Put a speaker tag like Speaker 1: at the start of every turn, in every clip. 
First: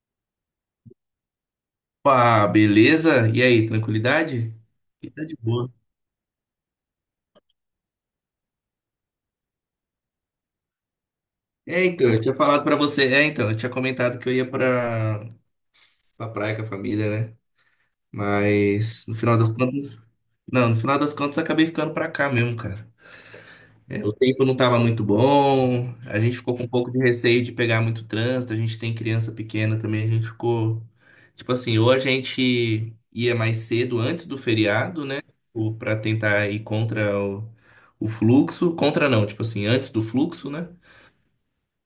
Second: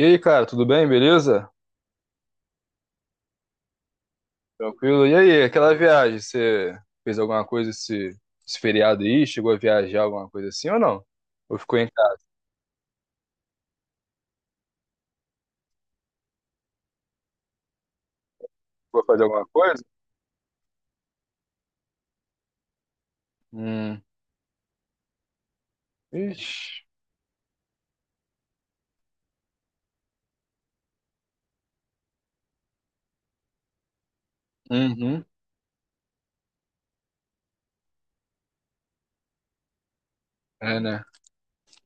Speaker 1: E aí, cara, tudo bem? Beleza?
Speaker 2: Opa, beleza? E aí, tranquilidade?
Speaker 1: Tranquilo?
Speaker 2: Aqui,
Speaker 1: E
Speaker 2: tá de
Speaker 1: aí,
Speaker 2: boa.
Speaker 1: aquela viagem, você fez alguma coisa esse feriado aí? Chegou a viajar alguma coisa assim ou não? Ou ficou
Speaker 2: É,
Speaker 1: em
Speaker 2: então,
Speaker 1: casa?
Speaker 2: eu tinha falado pra você. É, então, eu tinha comentado que eu ia pra praia com a família, né?
Speaker 1: Chegou
Speaker 2: Mas no
Speaker 1: fazer
Speaker 2: final
Speaker 1: alguma
Speaker 2: das
Speaker 1: coisa?
Speaker 2: contas. Não, no final das contas eu acabei ficando pra cá mesmo, cara.
Speaker 1: Hum.
Speaker 2: É, o tempo não estava muito bom, a gente
Speaker 1: Ixi.
Speaker 2: ficou com um pouco de receio de pegar muito trânsito, a gente tem criança pequena também, a gente ficou. Tipo assim, ou a gente ia mais cedo antes do feriado, né?
Speaker 1: Uhum.
Speaker 2: Para tentar ir contra o fluxo. Contra não, tipo assim, antes do fluxo, né?
Speaker 1: É, né?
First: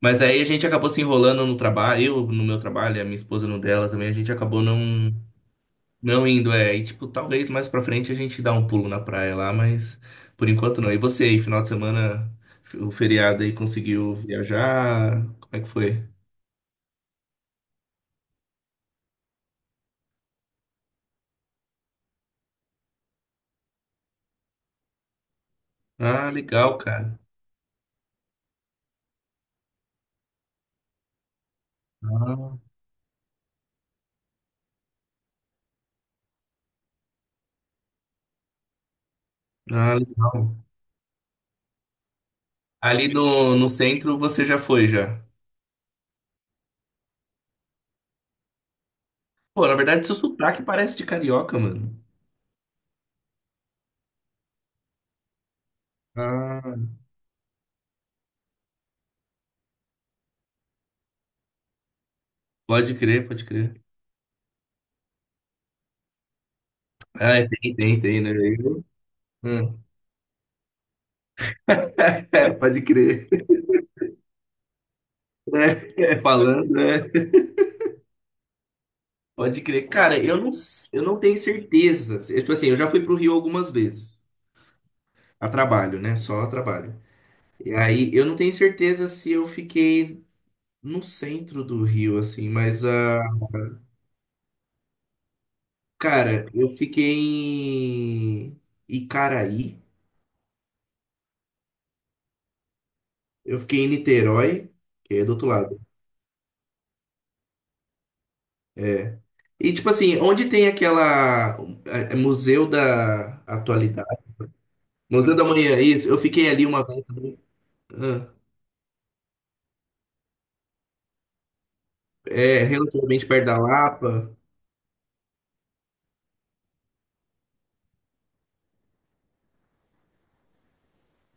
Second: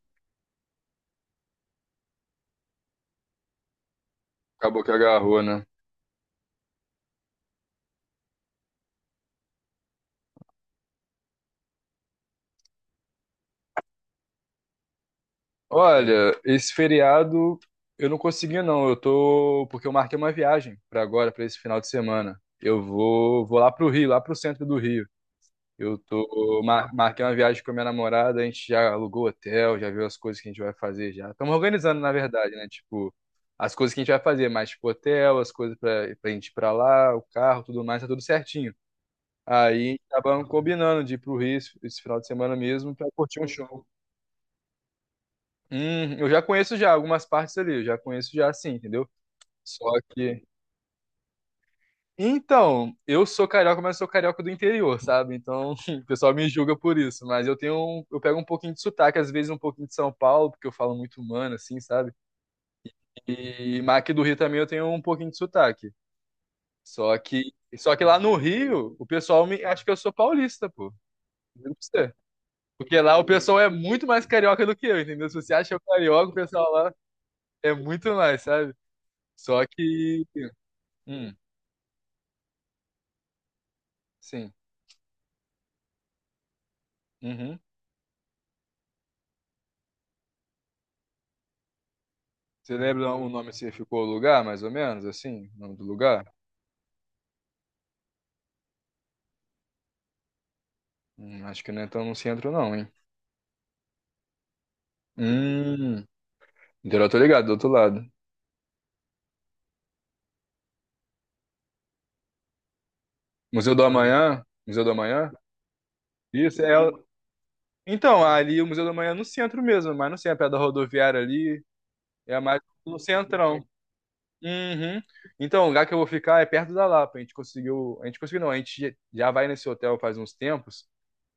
Speaker 2: Mas aí a gente acabou se enrolando no trabalho, eu no meu trabalho, e a minha esposa no dela também, a gente acabou não.
Speaker 1: Acabou que agarrou, né?
Speaker 2: Não indo, é. E, tipo, talvez mais pra frente a gente dá um pulo na praia lá, mas por enquanto não. E você aí, final de semana, o feriado aí, conseguiu viajar? Como é que foi?
Speaker 1: Olha, esse feriado eu não consegui não. Eu tô porque eu marquei uma viagem pra agora, pra esse final de semana. Eu vou lá pro Rio, lá pro centro do Rio.
Speaker 2: Ah, legal, cara.
Speaker 1: Marquei uma viagem com a minha namorada, a gente já alugou hotel, já viu as coisas que a gente vai fazer já. Estamos organizando, na verdade,
Speaker 2: Ah,
Speaker 1: né? Tipo, as coisas que a gente vai fazer, mas tipo, hotel, as coisas pra, pra gente ir pra lá, o carro, tudo mais, tá tudo certinho.
Speaker 2: ah,
Speaker 1: Aí acabamos
Speaker 2: legal.
Speaker 1: combinando de ir pro Rio esse final de semana mesmo pra
Speaker 2: Ali
Speaker 1: curtir um
Speaker 2: no
Speaker 1: show.
Speaker 2: centro você já foi, já.
Speaker 1: Eu já conheço já algumas partes ali, eu já conheço já sim, entendeu?
Speaker 2: Pô, na
Speaker 1: Só
Speaker 2: verdade, seu
Speaker 1: que
Speaker 2: sotaque parece de carioca, mano.
Speaker 1: Então, eu sou carioca, mas sou carioca do interior, sabe? Então, o pessoal me
Speaker 2: Ah,
Speaker 1: julga por isso, mas eu pego um pouquinho de sotaque, às vezes um pouquinho de São Paulo, porque eu falo muito humano assim, sabe?
Speaker 2: pode crer, pode
Speaker 1: E
Speaker 2: crer.
Speaker 1: mas aqui do Rio também eu tenho um pouquinho de sotaque. Só
Speaker 2: Ah, é,
Speaker 1: que,
Speaker 2: tem,
Speaker 1: só
Speaker 2: tem,
Speaker 1: que lá
Speaker 2: tem, né?
Speaker 1: no
Speaker 2: Eu-
Speaker 1: Rio, o pessoal me
Speaker 2: Hum.
Speaker 1: acha que eu sou paulista, pô. Juro pra você.
Speaker 2: É, pode
Speaker 1: Porque lá o
Speaker 2: crer.
Speaker 1: pessoal é muito mais carioca do que eu, entendeu? Se você acha eu
Speaker 2: É,
Speaker 1: carioca, o
Speaker 2: falando,
Speaker 1: pessoal lá
Speaker 2: né?
Speaker 1: é muito mais, sabe?
Speaker 2: Pode
Speaker 1: Só
Speaker 2: crer. Cara,
Speaker 1: que,
Speaker 2: eu não, eu, não
Speaker 1: hum,
Speaker 2: tenho certeza. Eu, tipo assim, eu já fui pro Rio algumas vezes.
Speaker 1: sim.
Speaker 2: A trabalho, né? Só a trabalho.
Speaker 1: Uhum.
Speaker 2: E aí, eu não tenho certeza se eu fiquei no centro do Rio, assim,
Speaker 1: Você
Speaker 2: mas,
Speaker 1: lembra
Speaker 2: ah,
Speaker 1: o nome se ficou o lugar, mais ou menos, assim? O nome do lugar?
Speaker 2: cara, eu fiquei em Icaraí.
Speaker 1: Acho que não é tão no centro, não, hein?
Speaker 2: Eu fiquei em Niterói, que é do outro lado.
Speaker 1: Hum, então eu tô ligado, do outro lado.
Speaker 2: É. E, tipo assim, onde tem aquela. é Museu da
Speaker 1: Museu do
Speaker 2: Atualidade.
Speaker 1: Amanhã? Museu do Amanhã?
Speaker 2: Museu da Manhã, isso. Eu fiquei
Speaker 1: Isso,
Speaker 2: ali
Speaker 1: é.
Speaker 2: uma vez também.
Speaker 1: Então,
Speaker 2: Ah,
Speaker 1: ali o Museu do Amanhã é no centro mesmo, mas não sei, é perto da rodoviária ali, é mais
Speaker 2: é,
Speaker 1: no
Speaker 2: relativamente perto
Speaker 1: centrão.
Speaker 2: da Lapa.
Speaker 1: Uhum. Então, o lugar que eu vou ficar é perto da Lapa. A gente conseguiu. A gente conseguiu, não. A gente já vai nesse hotel faz uns tempos.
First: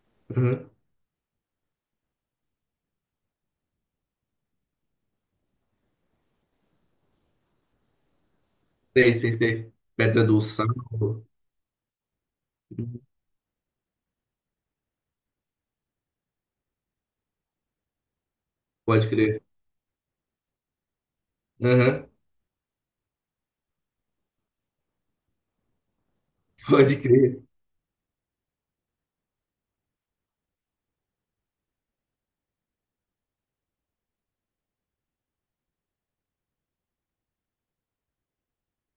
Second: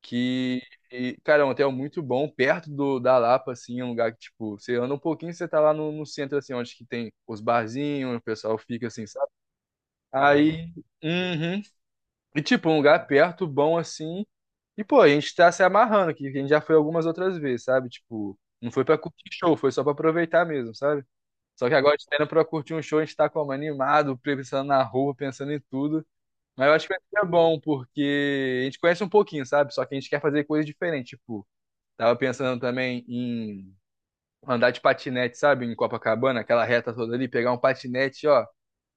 Speaker 1: Que,
Speaker 2: Uhum.
Speaker 1: e, cara, é um hotel muito bom, perto do, da Lapa, assim, é um lugar que, tipo, você anda um pouquinho, você tá lá no, no centro, assim, onde que tem os barzinhos, o pessoal fica assim,
Speaker 2: Sei,
Speaker 1: sabe?
Speaker 2: sei, sei. Pedra do Sal.
Speaker 1: Aí, uhum. E, tipo, um lugar perto, bom, assim, e, pô, a gente tá se amarrando aqui, que a gente já foi algumas outras vezes, sabe? Tipo, não foi pra
Speaker 2: Pode
Speaker 1: curtir
Speaker 2: crer.
Speaker 1: show, foi só pra aproveitar mesmo, sabe? Só que agora a
Speaker 2: Aham,
Speaker 1: gente tá indo pra curtir um show, a gente tá como animado, pensando na roupa, pensando em tudo. Mas eu acho que
Speaker 2: pode
Speaker 1: vai ser
Speaker 2: crer.
Speaker 1: bom, porque a gente conhece um pouquinho, sabe? Só que a gente quer fazer coisas diferentes, tipo, tava pensando também em andar de patinete, sabe? Em Copacabana, aquela reta toda ali, pegar um patinete, ó,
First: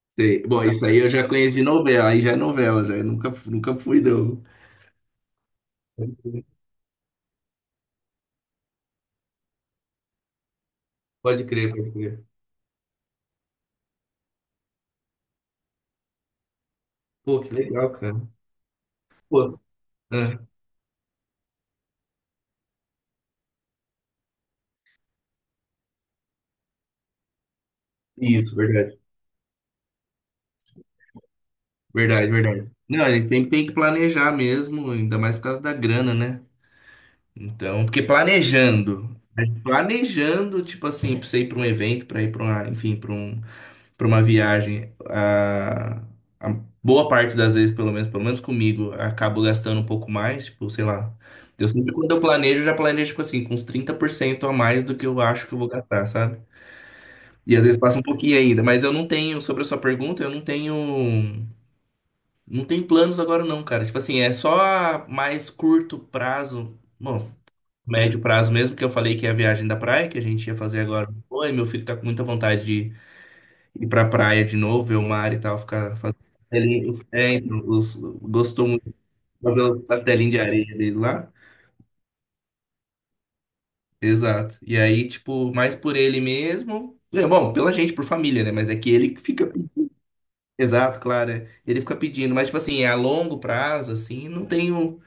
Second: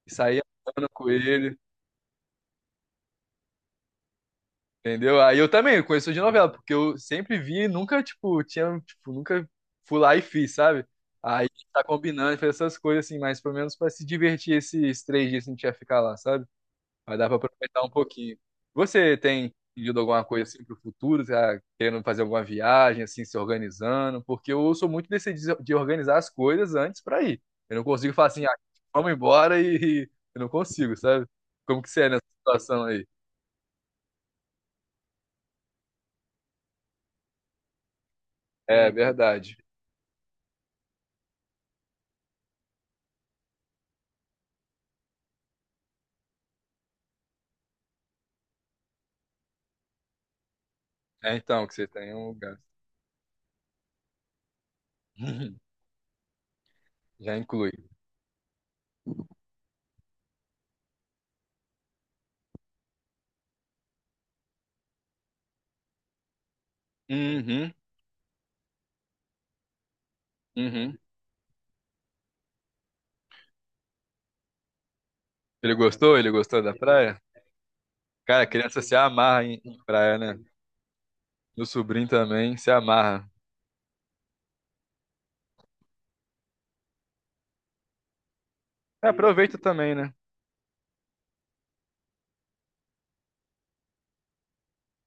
Speaker 1: e sair
Speaker 2: Sei. Bom, isso
Speaker 1: andando
Speaker 2: aí
Speaker 1: com
Speaker 2: eu já conheço
Speaker 1: ele,
Speaker 2: de novela, aí já é novela, já. Eu nunca, nunca fui, não.
Speaker 1: entendeu? Aí eu também conheço de novela, porque eu sempre vi e nunca, tipo, tinha, tipo, nunca fui lá e fiz, sabe?
Speaker 2: Pode
Speaker 1: Aí
Speaker 2: crer,
Speaker 1: tá
Speaker 2: pode crer.
Speaker 1: combinando, fez essas coisas assim, mas pelo menos pra se divertir esses 3 dias que a gente ia ficar lá, sabe? Vai dar pra
Speaker 2: Pô, que
Speaker 1: aproveitar um
Speaker 2: legal, cara.
Speaker 1: pouquinho. Você
Speaker 2: Pô,
Speaker 1: tem pedido alguma coisa
Speaker 2: ah,
Speaker 1: assim pro futuro? Tá querendo fazer alguma viagem, assim, se organizando? Porque eu sou muito desse de organizar as coisas antes pra ir. Eu não consigo falar assim, ah,
Speaker 2: isso, verdade.
Speaker 1: vamos embora e e eu não consigo, sabe? Como que você é nessa
Speaker 2: Verdade, verdade.
Speaker 1: situação aí?
Speaker 2: Não, a gente sempre tem que planejar mesmo, ainda mais por causa da grana, né? Então, porque
Speaker 1: É
Speaker 2: planejando,
Speaker 1: verdade.
Speaker 2: tipo assim, pra você ir pra um evento, pra ir pra uma, enfim, pra um. Para uma viagem, a boa parte das vezes, pelo menos comigo, acabo gastando um pouco mais, tipo, sei lá.
Speaker 1: É então
Speaker 2: Eu
Speaker 1: que você
Speaker 2: sempre, quando
Speaker 1: tem
Speaker 2: eu
Speaker 1: um
Speaker 2: planejo,
Speaker 1: lugar.
Speaker 2: eu já planejo, tipo assim, com uns 30% a mais do que eu acho que eu
Speaker 1: Uhum.
Speaker 2: vou gastar, sabe?
Speaker 1: Já
Speaker 2: E às
Speaker 1: inclui.
Speaker 2: vezes passa um pouquinho ainda, mas eu não tenho, sobre a sua pergunta, eu não tenho planos agora não, cara. Tipo assim, é só a mais curto prazo, bom,
Speaker 1: Uhum,
Speaker 2: médio prazo mesmo, que eu falei que é a viagem da praia, que a gente ia fazer
Speaker 1: uhum.
Speaker 2: agora. Oi, meu filho tá com muita vontade de ir pra praia de novo, ver o mar e tal,
Speaker 1: Ele
Speaker 2: ficar
Speaker 1: gostou?
Speaker 2: fazendo
Speaker 1: Ele
Speaker 2: os
Speaker 1: gostou da
Speaker 2: castelinhos.
Speaker 1: praia?
Speaker 2: É, então,
Speaker 1: Cara,
Speaker 2: gostou
Speaker 1: criança
Speaker 2: muito de
Speaker 1: se amarra em
Speaker 2: fazer
Speaker 1: em
Speaker 2: os
Speaker 1: praia,
Speaker 2: castelinhos
Speaker 1: né?
Speaker 2: de areia dele lá.
Speaker 1: Meu sobrinho também se amarra.
Speaker 2: Exato. E aí, tipo, mais por ele mesmo. É, bom, pela gente, por família, né? Mas é que
Speaker 1: É,
Speaker 2: ele que fica.
Speaker 1: aproveita também, né?
Speaker 2: Exato, claro. É. Ele fica pedindo. Mas, tipo assim, é a longo prazo, assim, não tenho.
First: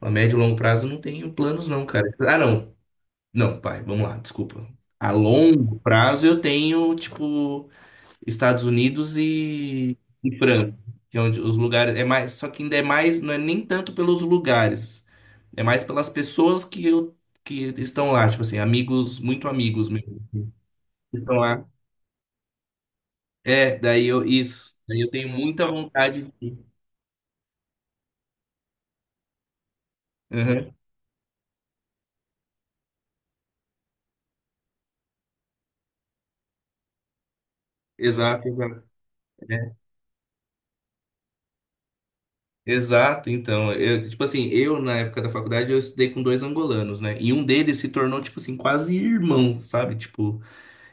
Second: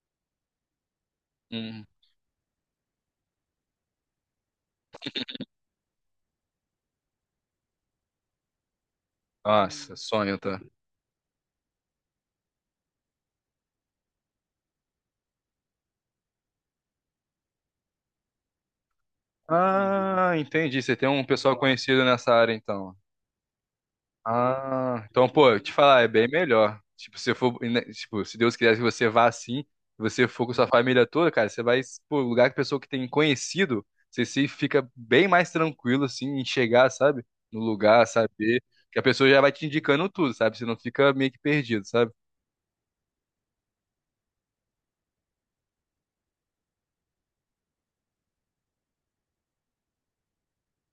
Speaker 2: A médio e longo prazo, não tenho planos, não,
Speaker 1: Uhum.
Speaker 2: cara. Ah, não. Não, pai, vamos lá, desculpa. A longo prazo, eu tenho, tipo. Estados Unidos e,
Speaker 1: Nossa,
Speaker 2: e
Speaker 1: sonho, tá?
Speaker 2: França, que é onde os lugares é mais, só que ainda é mais, não é nem tanto pelos lugares, é mais pelas pessoas que estão lá, tipo assim, amigos, muito amigos meus
Speaker 1: Ah, entendi. Você tem
Speaker 2: que
Speaker 1: um
Speaker 2: estão
Speaker 1: pessoal
Speaker 2: lá.
Speaker 1: conhecido nessa área, então.
Speaker 2: É, daí
Speaker 1: Ah,
Speaker 2: eu
Speaker 1: então,
Speaker 2: tenho
Speaker 1: pô, eu
Speaker 2: muita
Speaker 1: te falar, é
Speaker 2: vontade
Speaker 1: bem
Speaker 2: de ir.
Speaker 1: melhor. Tipo, se for, né, tipo, se Deus quiser que você vá assim, se você for com sua
Speaker 2: Uhum.
Speaker 1: família toda, cara, você vai pro lugar que pessoa que tem conhecido, você se fica bem mais tranquilo, assim, em chegar, sabe? No lugar,
Speaker 2: Exato,
Speaker 1: saber
Speaker 2: exato.
Speaker 1: que a pessoa já vai te
Speaker 2: É,
Speaker 1: indicando tudo, sabe? Você não fica meio que perdido, sabe?
Speaker 2: exato, então, eu, tipo assim, eu na época da faculdade eu estudei com dois angolanos, né? E um deles se tornou, tipo assim, quase irmão, sabe? Tipo,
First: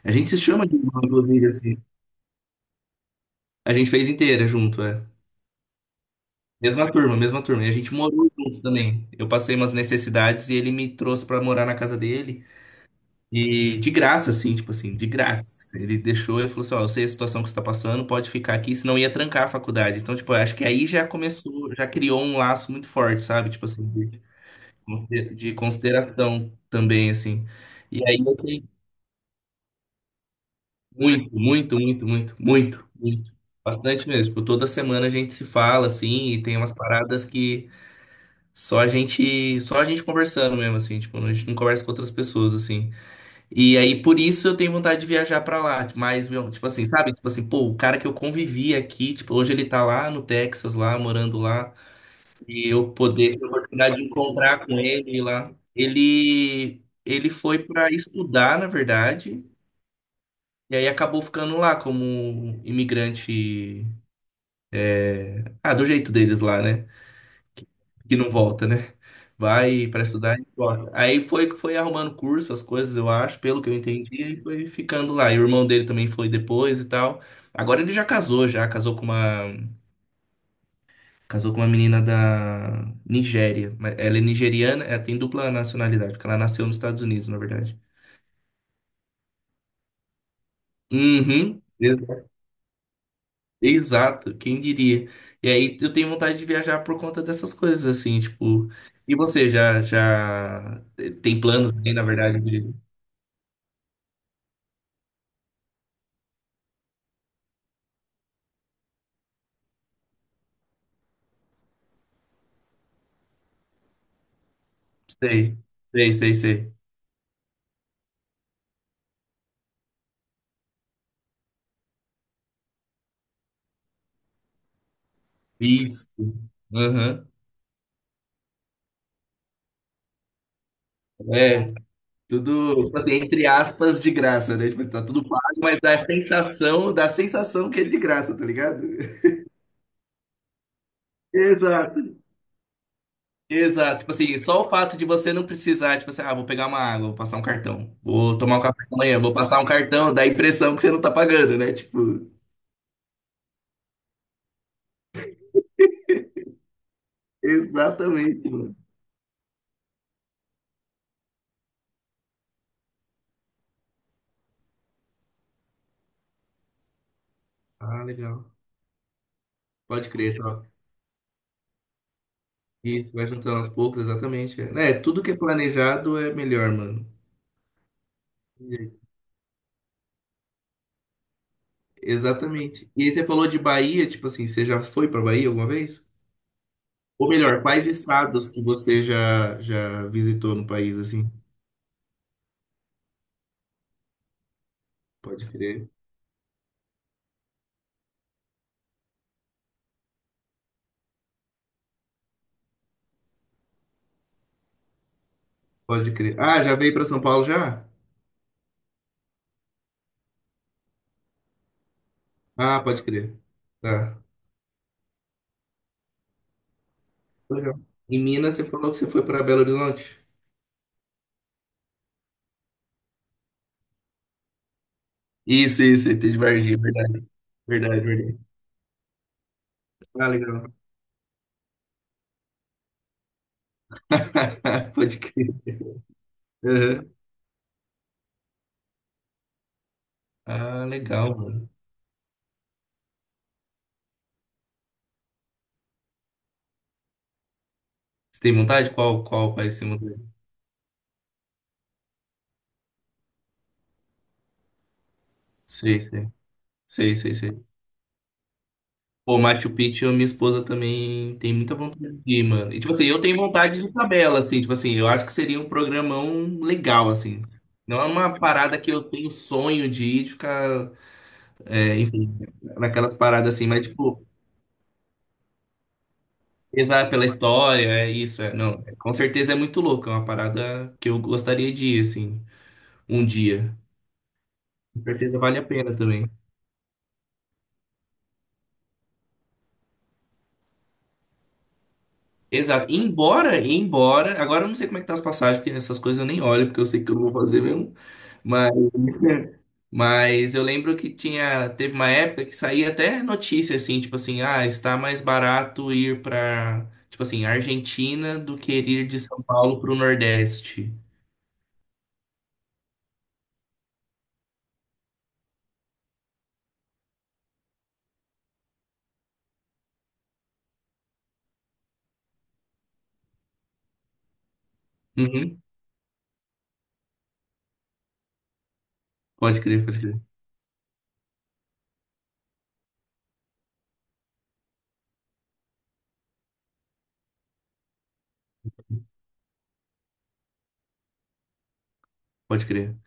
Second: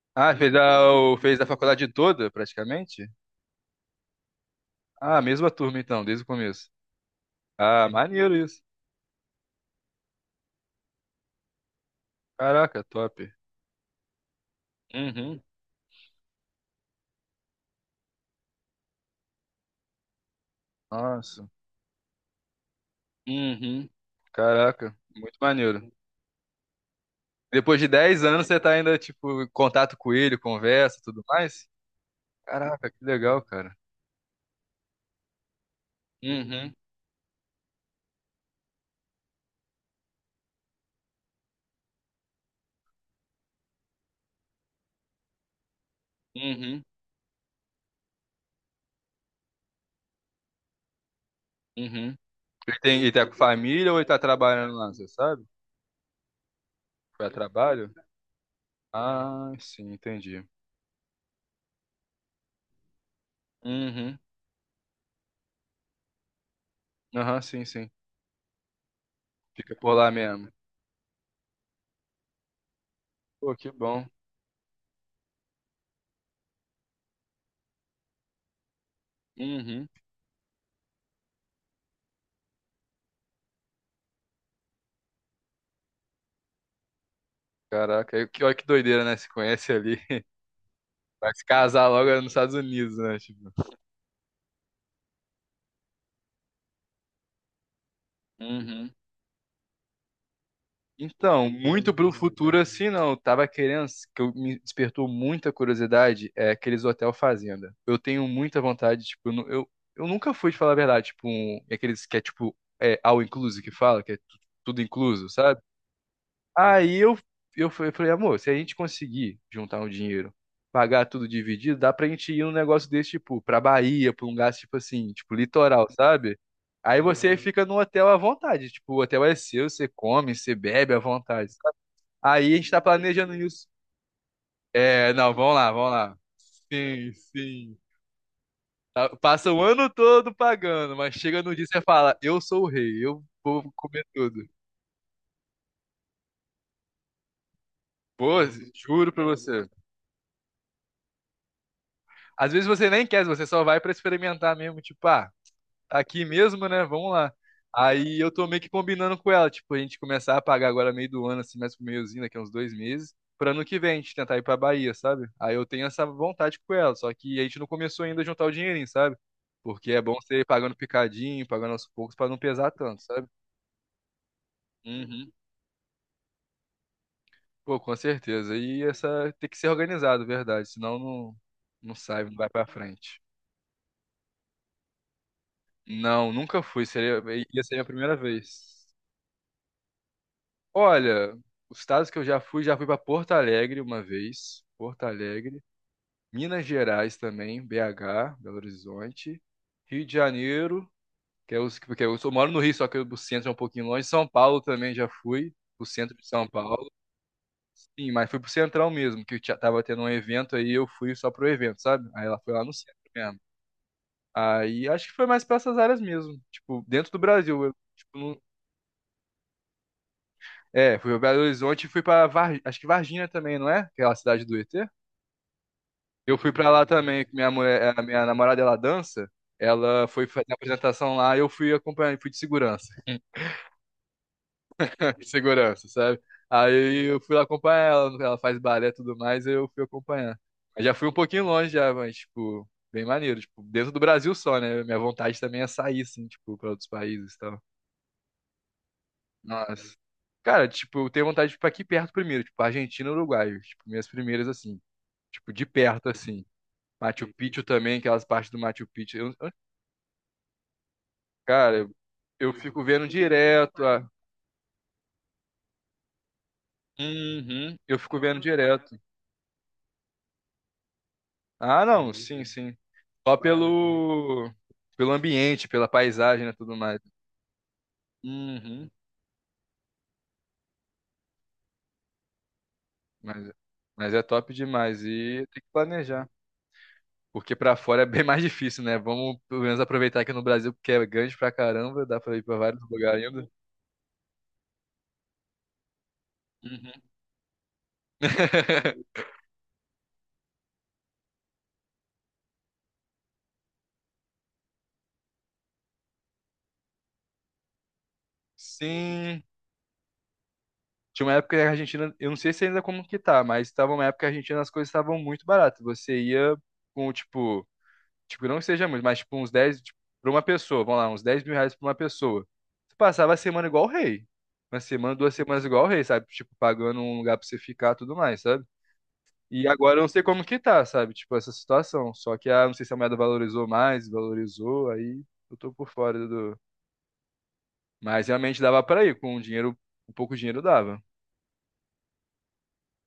Speaker 2: a gente
Speaker 1: Ah,
Speaker 2: se chama de irmão,
Speaker 1: fez a
Speaker 2: inclusive, assim.
Speaker 1: faculdade toda, praticamente?
Speaker 2: A gente fez inteira junto, é.
Speaker 1: Ah, mesma turma, então, desde o começo.
Speaker 2: Mesma turma, mesma turma. E a
Speaker 1: Ah,
Speaker 2: gente morou
Speaker 1: maneiro isso.
Speaker 2: junto também. Eu passei umas necessidades e ele me trouxe pra morar na casa dele.
Speaker 1: Caraca, top.
Speaker 2: E de graça, assim, tipo assim, de
Speaker 1: Uhum,
Speaker 2: grátis. Ele deixou, ele falou assim, ó, eu sei a situação que você tá passando, pode ficar aqui, senão ia trancar a faculdade. Então, tipo, eu acho que aí já
Speaker 1: nossa,
Speaker 2: começou, já criou um laço muito forte, sabe? Tipo assim,
Speaker 1: uhum, caraca, muito
Speaker 2: de
Speaker 1: maneiro.
Speaker 2: consideração também, assim.
Speaker 1: Depois de
Speaker 2: E aí
Speaker 1: 10
Speaker 2: eu
Speaker 1: anos você
Speaker 2: tenho
Speaker 1: tá ainda, tipo, em contato com ele, conversa, tudo
Speaker 2: muito,
Speaker 1: mais?
Speaker 2: muito, muito, muito, muito,
Speaker 1: Caraca, que
Speaker 2: muito.
Speaker 1: legal, cara.
Speaker 2: Bastante mesmo. Tipo, toda semana a gente se fala, assim, e tem
Speaker 1: Uhum,
Speaker 2: umas paradas que só a gente, só a gente conversando mesmo, assim, tipo, a gente não conversa com outras pessoas, assim. E aí, por isso, eu tenho vontade de viajar pra lá, mas, meu, tipo
Speaker 1: uhum,
Speaker 2: assim, sabe? Tipo assim, pô, o cara que eu convivi aqui, tipo, hoje ele tá lá no Texas, lá, morando lá,
Speaker 1: uhum.
Speaker 2: e
Speaker 1: Ele
Speaker 2: eu
Speaker 1: tem, ele tá com
Speaker 2: poder ter a
Speaker 1: família
Speaker 2: oportunidade
Speaker 1: ou
Speaker 2: de
Speaker 1: ele tá
Speaker 2: encontrar
Speaker 1: trabalhando
Speaker 2: com
Speaker 1: lá, você
Speaker 2: ele
Speaker 1: sabe?
Speaker 2: lá. Ele,
Speaker 1: Foi
Speaker 2: ele
Speaker 1: a
Speaker 2: foi
Speaker 1: trabalho?
Speaker 2: pra estudar, na verdade,
Speaker 1: Ah, sim, entendi.
Speaker 2: e aí acabou ficando lá como imigrante,
Speaker 1: Uhum,
Speaker 2: ah, do jeito deles lá, né?
Speaker 1: aham, sim, sim.
Speaker 2: Que não volta, né?
Speaker 1: Fica
Speaker 2: Vai
Speaker 1: por
Speaker 2: para
Speaker 1: lá
Speaker 2: estudar e
Speaker 1: mesmo.
Speaker 2: volta. Aí foi arrumando curso, as coisas, eu acho,
Speaker 1: Pô,
Speaker 2: pelo que
Speaker 1: que
Speaker 2: eu
Speaker 1: bom.
Speaker 2: entendi, e foi ficando lá. E o irmão dele também foi depois e tal. Agora ele já
Speaker 1: Uhum.
Speaker 2: casou com uma menina da Nigéria, mas ela é nigeriana, ela tem dupla nacionalidade, porque ela nasceu nos Estados Unidos, na verdade.
Speaker 1: Caraca, aí que, olha que doideira, né? Se conhece ali. Vai se
Speaker 2: Uhum.
Speaker 1: casar logo nos Estados Unidos, né? Tipo.
Speaker 2: Exato, quem diria? E aí eu tenho vontade de viajar por conta dessas coisas assim, tipo,
Speaker 1: Uhum.
Speaker 2: e você já já tem
Speaker 1: Então,
Speaker 2: planos
Speaker 1: muito
Speaker 2: aí, na
Speaker 1: pro
Speaker 2: verdade,
Speaker 1: futuro
Speaker 2: de...
Speaker 1: assim não. Eu tava querendo, que eu, me despertou muita curiosidade, é aqueles hotel fazenda. Eu tenho muita vontade, tipo, eu nunca fui, de falar a verdade, tipo, um, aqueles que é tipo, é, all inclusive que fala, que é tudo incluso,
Speaker 2: Sei,
Speaker 1: sabe?
Speaker 2: sei, sei, sei.
Speaker 1: Aí eu, eu falei, amor, se a gente conseguir juntar um dinheiro, pagar tudo dividido, dá pra gente ir num negócio desse, tipo, pra Bahia, pra um lugar, tipo assim, tipo, litoral,
Speaker 2: Isso.
Speaker 1: sabe? Aí
Speaker 2: Aham.
Speaker 1: você uhum, fica num hotel à vontade, tipo, o hotel é seu, você come, você bebe à vontade,
Speaker 2: É,
Speaker 1: sabe? Aí a gente tá
Speaker 2: tudo, tipo assim,
Speaker 1: planejando
Speaker 2: entre
Speaker 1: isso.
Speaker 2: aspas, de graça, né? Tipo, tá
Speaker 1: É,
Speaker 2: tudo
Speaker 1: não,
Speaker 2: pago,
Speaker 1: vamos lá,
Speaker 2: mas
Speaker 1: vamos lá.
Speaker 2: dá a
Speaker 1: Sim,
Speaker 2: sensação
Speaker 1: sim.
Speaker 2: que é de graça, tá ligado?
Speaker 1: Passa o ano todo pagando, mas chega no dia e você fala,
Speaker 2: Exato.
Speaker 1: eu sou o rei, eu vou
Speaker 2: Exato.
Speaker 1: comer
Speaker 2: Tipo assim,
Speaker 1: tudo.
Speaker 2: só o fato de você não precisar, tipo assim, ah, vou pegar uma água, vou passar um cartão, vou
Speaker 1: Pô,
Speaker 2: tomar um café da
Speaker 1: juro
Speaker 2: manhã,
Speaker 1: pra
Speaker 2: vou passar um
Speaker 1: você.
Speaker 2: cartão, dá a impressão que você não tá pagando, né? Tipo,
Speaker 1: Às vezes você nem quer, você só vai pra experimentar mesmo, tipo, ah, tá aqui mesmo, né? Vamos lá. Aí eu tô
Speaker 2: exatamente,
Speaker 1: meio que
Speaker 2: mano.
Speaker 1: combinando com ela, tipo, a gente começar a pagar agora meio do ano, assim, mais pro meiozinho, daqui a uns 2 meses, pra ano que vem a gente tentar ir pra Bahia, sabe? Aí eu tenho essa vontade com ela, só que a gente não
Speaker 2: Ah,
Speaker 1: começou ainda a juntar o
Speaker 2: legal.
Speaker 1: dinheirinho, sabe? Porque é
Speaker 2: Pode
Speaker 1: bom
Speaker 2: crer,
Speaker 1: você ir
Speaker 2: tá.
Speaker 1: pagando picadinho, pagando aos poucos pra não pesar tanto,
Speaker 2: Isso, vai
Speaker 1: sabe?
Speaker 2: juntando aos poucos, exatamente. É, tudo
Speaker 1: Uhum.
Speaker 2: que é planejado é melhor, mano.
Speaker 1: Pô, com certeza. E essa tem que ser organizado, verdade, senão não, não sai, não vai pra
Speaker 2: Exatamente. E aí
Speaker 1: frente.
Speaker 2: você falou de Bahia, tipo assim, você já foi pra Bahia alguma vez?
Speaker 1: Não, nunca fui. Seria,
Speaker 2: Ou melhor,
Speaker 1: ia ser a
Speaker 2: quais
Speaker 1: primeira
Speaker 2: estados que
Speaker 1: vez.
Speaker 2: você já já visitou no país assim?
Speaker 1: Olha, os estados que eu já fui para Porto Alegre uma vez. Porto
Speaker 2: Pode
Speaker 1: Alegre.
Speaker 2: crer.
Speaker 1: Minas Gerais também, BH, Belo Horizonte. Rio de Janeiro, que é os, porque eu sou, moro no Rio, só que o centro é um pouquinho longe. São Paulo também já fui. O
Speaker 2: Pode
Speaker 1: centro de
Speaker 2: crer.
Speaker 1: São
Speaker 2: Ah, já
Speaker 1: Paulo.
Speaker 2: veio pra São Paulo já?
Speaker 1: Sim, mas fui pro Central mesmo, que tava tendo um evento aí, eu fui só pro evento, sabe? Aí ela foi lá no
Speaker 2: Ah,
Speaker 1: centro
Speaker 2: pode crer.
Speaker 1: mesmo.
Speaker 2: Tá.
Speaker 1: Aí acho que foi mais pra essas áreas mesmo. Tipo, dentro do Brasil. Eu,
Speaker 2: Legal.
Speaker 1: tipo,
Speaker 2: Em Minas você falou que você foi pra Belo Horizonte?
Speaker 1: é, fui pra Belo Horizonte e fui pra acho que Varginha também, não é? Aquela cidade do ET.
Speaker 2: Isso, tem
Speaker 1: Eu
Speaker 2: de
Speaker 1: fui pra
Speaker 2: Varginha,
Speaker 1: lá
Speaker 2: verdade,
Speaker 1: também, que minha mulher,
Speaker 2: verdade,
Speaker 1: a minha
Speaker 2: verdade.
Speaker 1: namorada, ela dança. Ela foi
Speaker 2: Ah,
Speaker 1: fazer a
Speaker 2: legal.
Speaker 1: apresentação lá e eu fui acompanhar, fui de segurança.
Speaker 2: Pode
Speaker 1: De
Speaker 2: crer.
Speaker 1: segurança, sabe? Aí
Speaker 2: Aham.
Speaker 1: eu fui lá acompanhar ela, ela faz balé e tudo mais, aí eu fui acompanhar. Mas
Speaker 2: Ah,
Speaker 1: já fui um
Speaker 2: legal,
Speaker 1: pouquinho
Speaker 2: mano.
Speaker 1: longe já, mas, tipo, bem maneiro. Tipo, dentro do Brasil só, né? Minha vontade também é sair, assim, tipo, pra outros países e tal.
Speaker 2: Você tem vontade? Qual qual país você tem
Speaker 1: Nossa.
Speaker 2: vontade?
Speaker 1: Cara, tipo, eu tenho vontade de ir pra aqui perto primeiro, tipo, Argentina e Uruguai. Tipo, minhas primeiras, assim. Tipo, de
Speaker 2: Sei,
Speaker 1: perto,
Speaker 2: sei.
Speaker 1: assim.
Speaker 2: Sei,
Speaker 1: Machu
Speaker 2: sei,
Speaker 1: Picchu
Speaker 2: sei.
Speaker 1: também, aquelas partes do Machu Picchu.
Speaker 2: Pô, Machu Picchu, minha esposa também tem muita
Speaker 1: Cara,
Speaker 2: vontade de ir,
Speaker 1: eu
Speaker 2: mano. E,
Speaker 1: fico
Speaker 2: tipo assim,
Speaker 1: vendo
Speaker 2: eu tenho vontade
Speaker 1: direto.
Speaker 2: de
Speaker 1: Ah,
Speaker 2: tabela, assim, tipo assim, eu acho que seria um programão legal, assim.
Speaker 1: uhum, eu
Speaker 2: Não é
Speaker 1: fico vendo
Speaker 2: uma parada que
Speaker 1: direto.
Speaker 2: eu tenho sonho de ir, de ficar,
Speaker 1: Ah,
Speaker 2: é,
Speaker 1: não,
Speaker 2: enfim,
Speaker 1: sim, sim.
Speaker 2: naquelas
Speaker 1: Só
Speaker 2: paradas assim, mas, tipo,
Speaker 1: pelo, pelo ambiente, pela paisagem e tudo mais.
Speaker 2: pesar pela história, é isso, é, não.
Speaker 1: Uhum.
Speaker 2: Com certeza é muito louco, é uma parada que eu gostaria de ir, assim, um
Speaker 1: Mas,
Speaker 2: dia.
Speaker 1: mas é top demais.
Speaker 2: Com certeza
Speaker 1: E
Speaker 2: vale
Speaker 1: tem
Speaker 2: a
Speaker 1: que
Speaker 2: pena também.
Speaker 1: planejar. Porque pra fora é bem mais difícil, né? Vamos pelo menos aproveitar aqui no Brasil, porque é grande pra caramba, dá pra ir pra vários
Speaker 2: Exato.
Speaker 1: lugares ainda.
Speaker 2: Embora, embora, agora eu não sei como é que tá as passagens, porque nessas coisas eu nem olho, porque eu
Speaker 1: Uhum.
Speaker 2: sei que eu não vou fazer mesmo. Mas, mas eu lembro que tinha, teve uma época que saía até notícia assim, tipo assim, ah, está mais barato ir para, tipo assim, Argentina do que ir de São
Speaker 1: Sim.
Speaker 2: Paulo para o Nordeste.
Speaker 1: Tinha uma época que a Argentina, eu não sei se ainda como que tá, mas tava uma época que a Argentina as coisas estavam muito baratas. Você ia com, tipo, não que seja muito, mas tipo uns dez, tipo, pra uma pessoa, vamos lá, uns R$ 10 mil pra uma pessoa. Você passava a semana igual o rei. Uma semana, duas
Speaker 2: Uhum.
Speaker 1: semanas igual o rei, sabe? Tipo, pagando um lugar pra você ficar e tudo mais, sabe?
Speaker 2: Pode
Speaker 1: E
Speaker 2: crer,
Speaker 1: agora
Speaker 2: pode
Speaker 1: eu não
Speaker 2: crer,
Speaker 1: sei como que tá, sabe? Tipo, essa situação. Só que, ah, não sei se a moeda valorizou mais, valorizou, aí eu tô por fora do... Mas realmente dava pra ir, com o dinheiro, um pouco de dinheiro dava.
Speaker 2: pode crer.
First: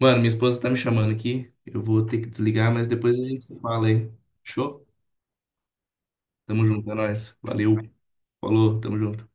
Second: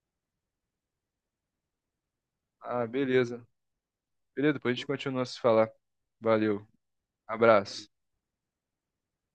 Speaker 2: Mano, minha esposa tá me chamando aqui. Eu vou ter que desligar,
Speaker 1: Ah,
Speaker 2: mas depois a gente
Speaker 1: beleza.
Speaker 2: se fala aí.
Speaker 1: Beleza, depois a gente
Speaker 2: Show?
Speaker 1: continua a se falar.
Speaker 2: Tamo
Speaker 1: Valeu,
Speaker 2: junto, é nóis. Valeu.
Speaker 1: abraço.
Speaker 2: Falou, tamo junto.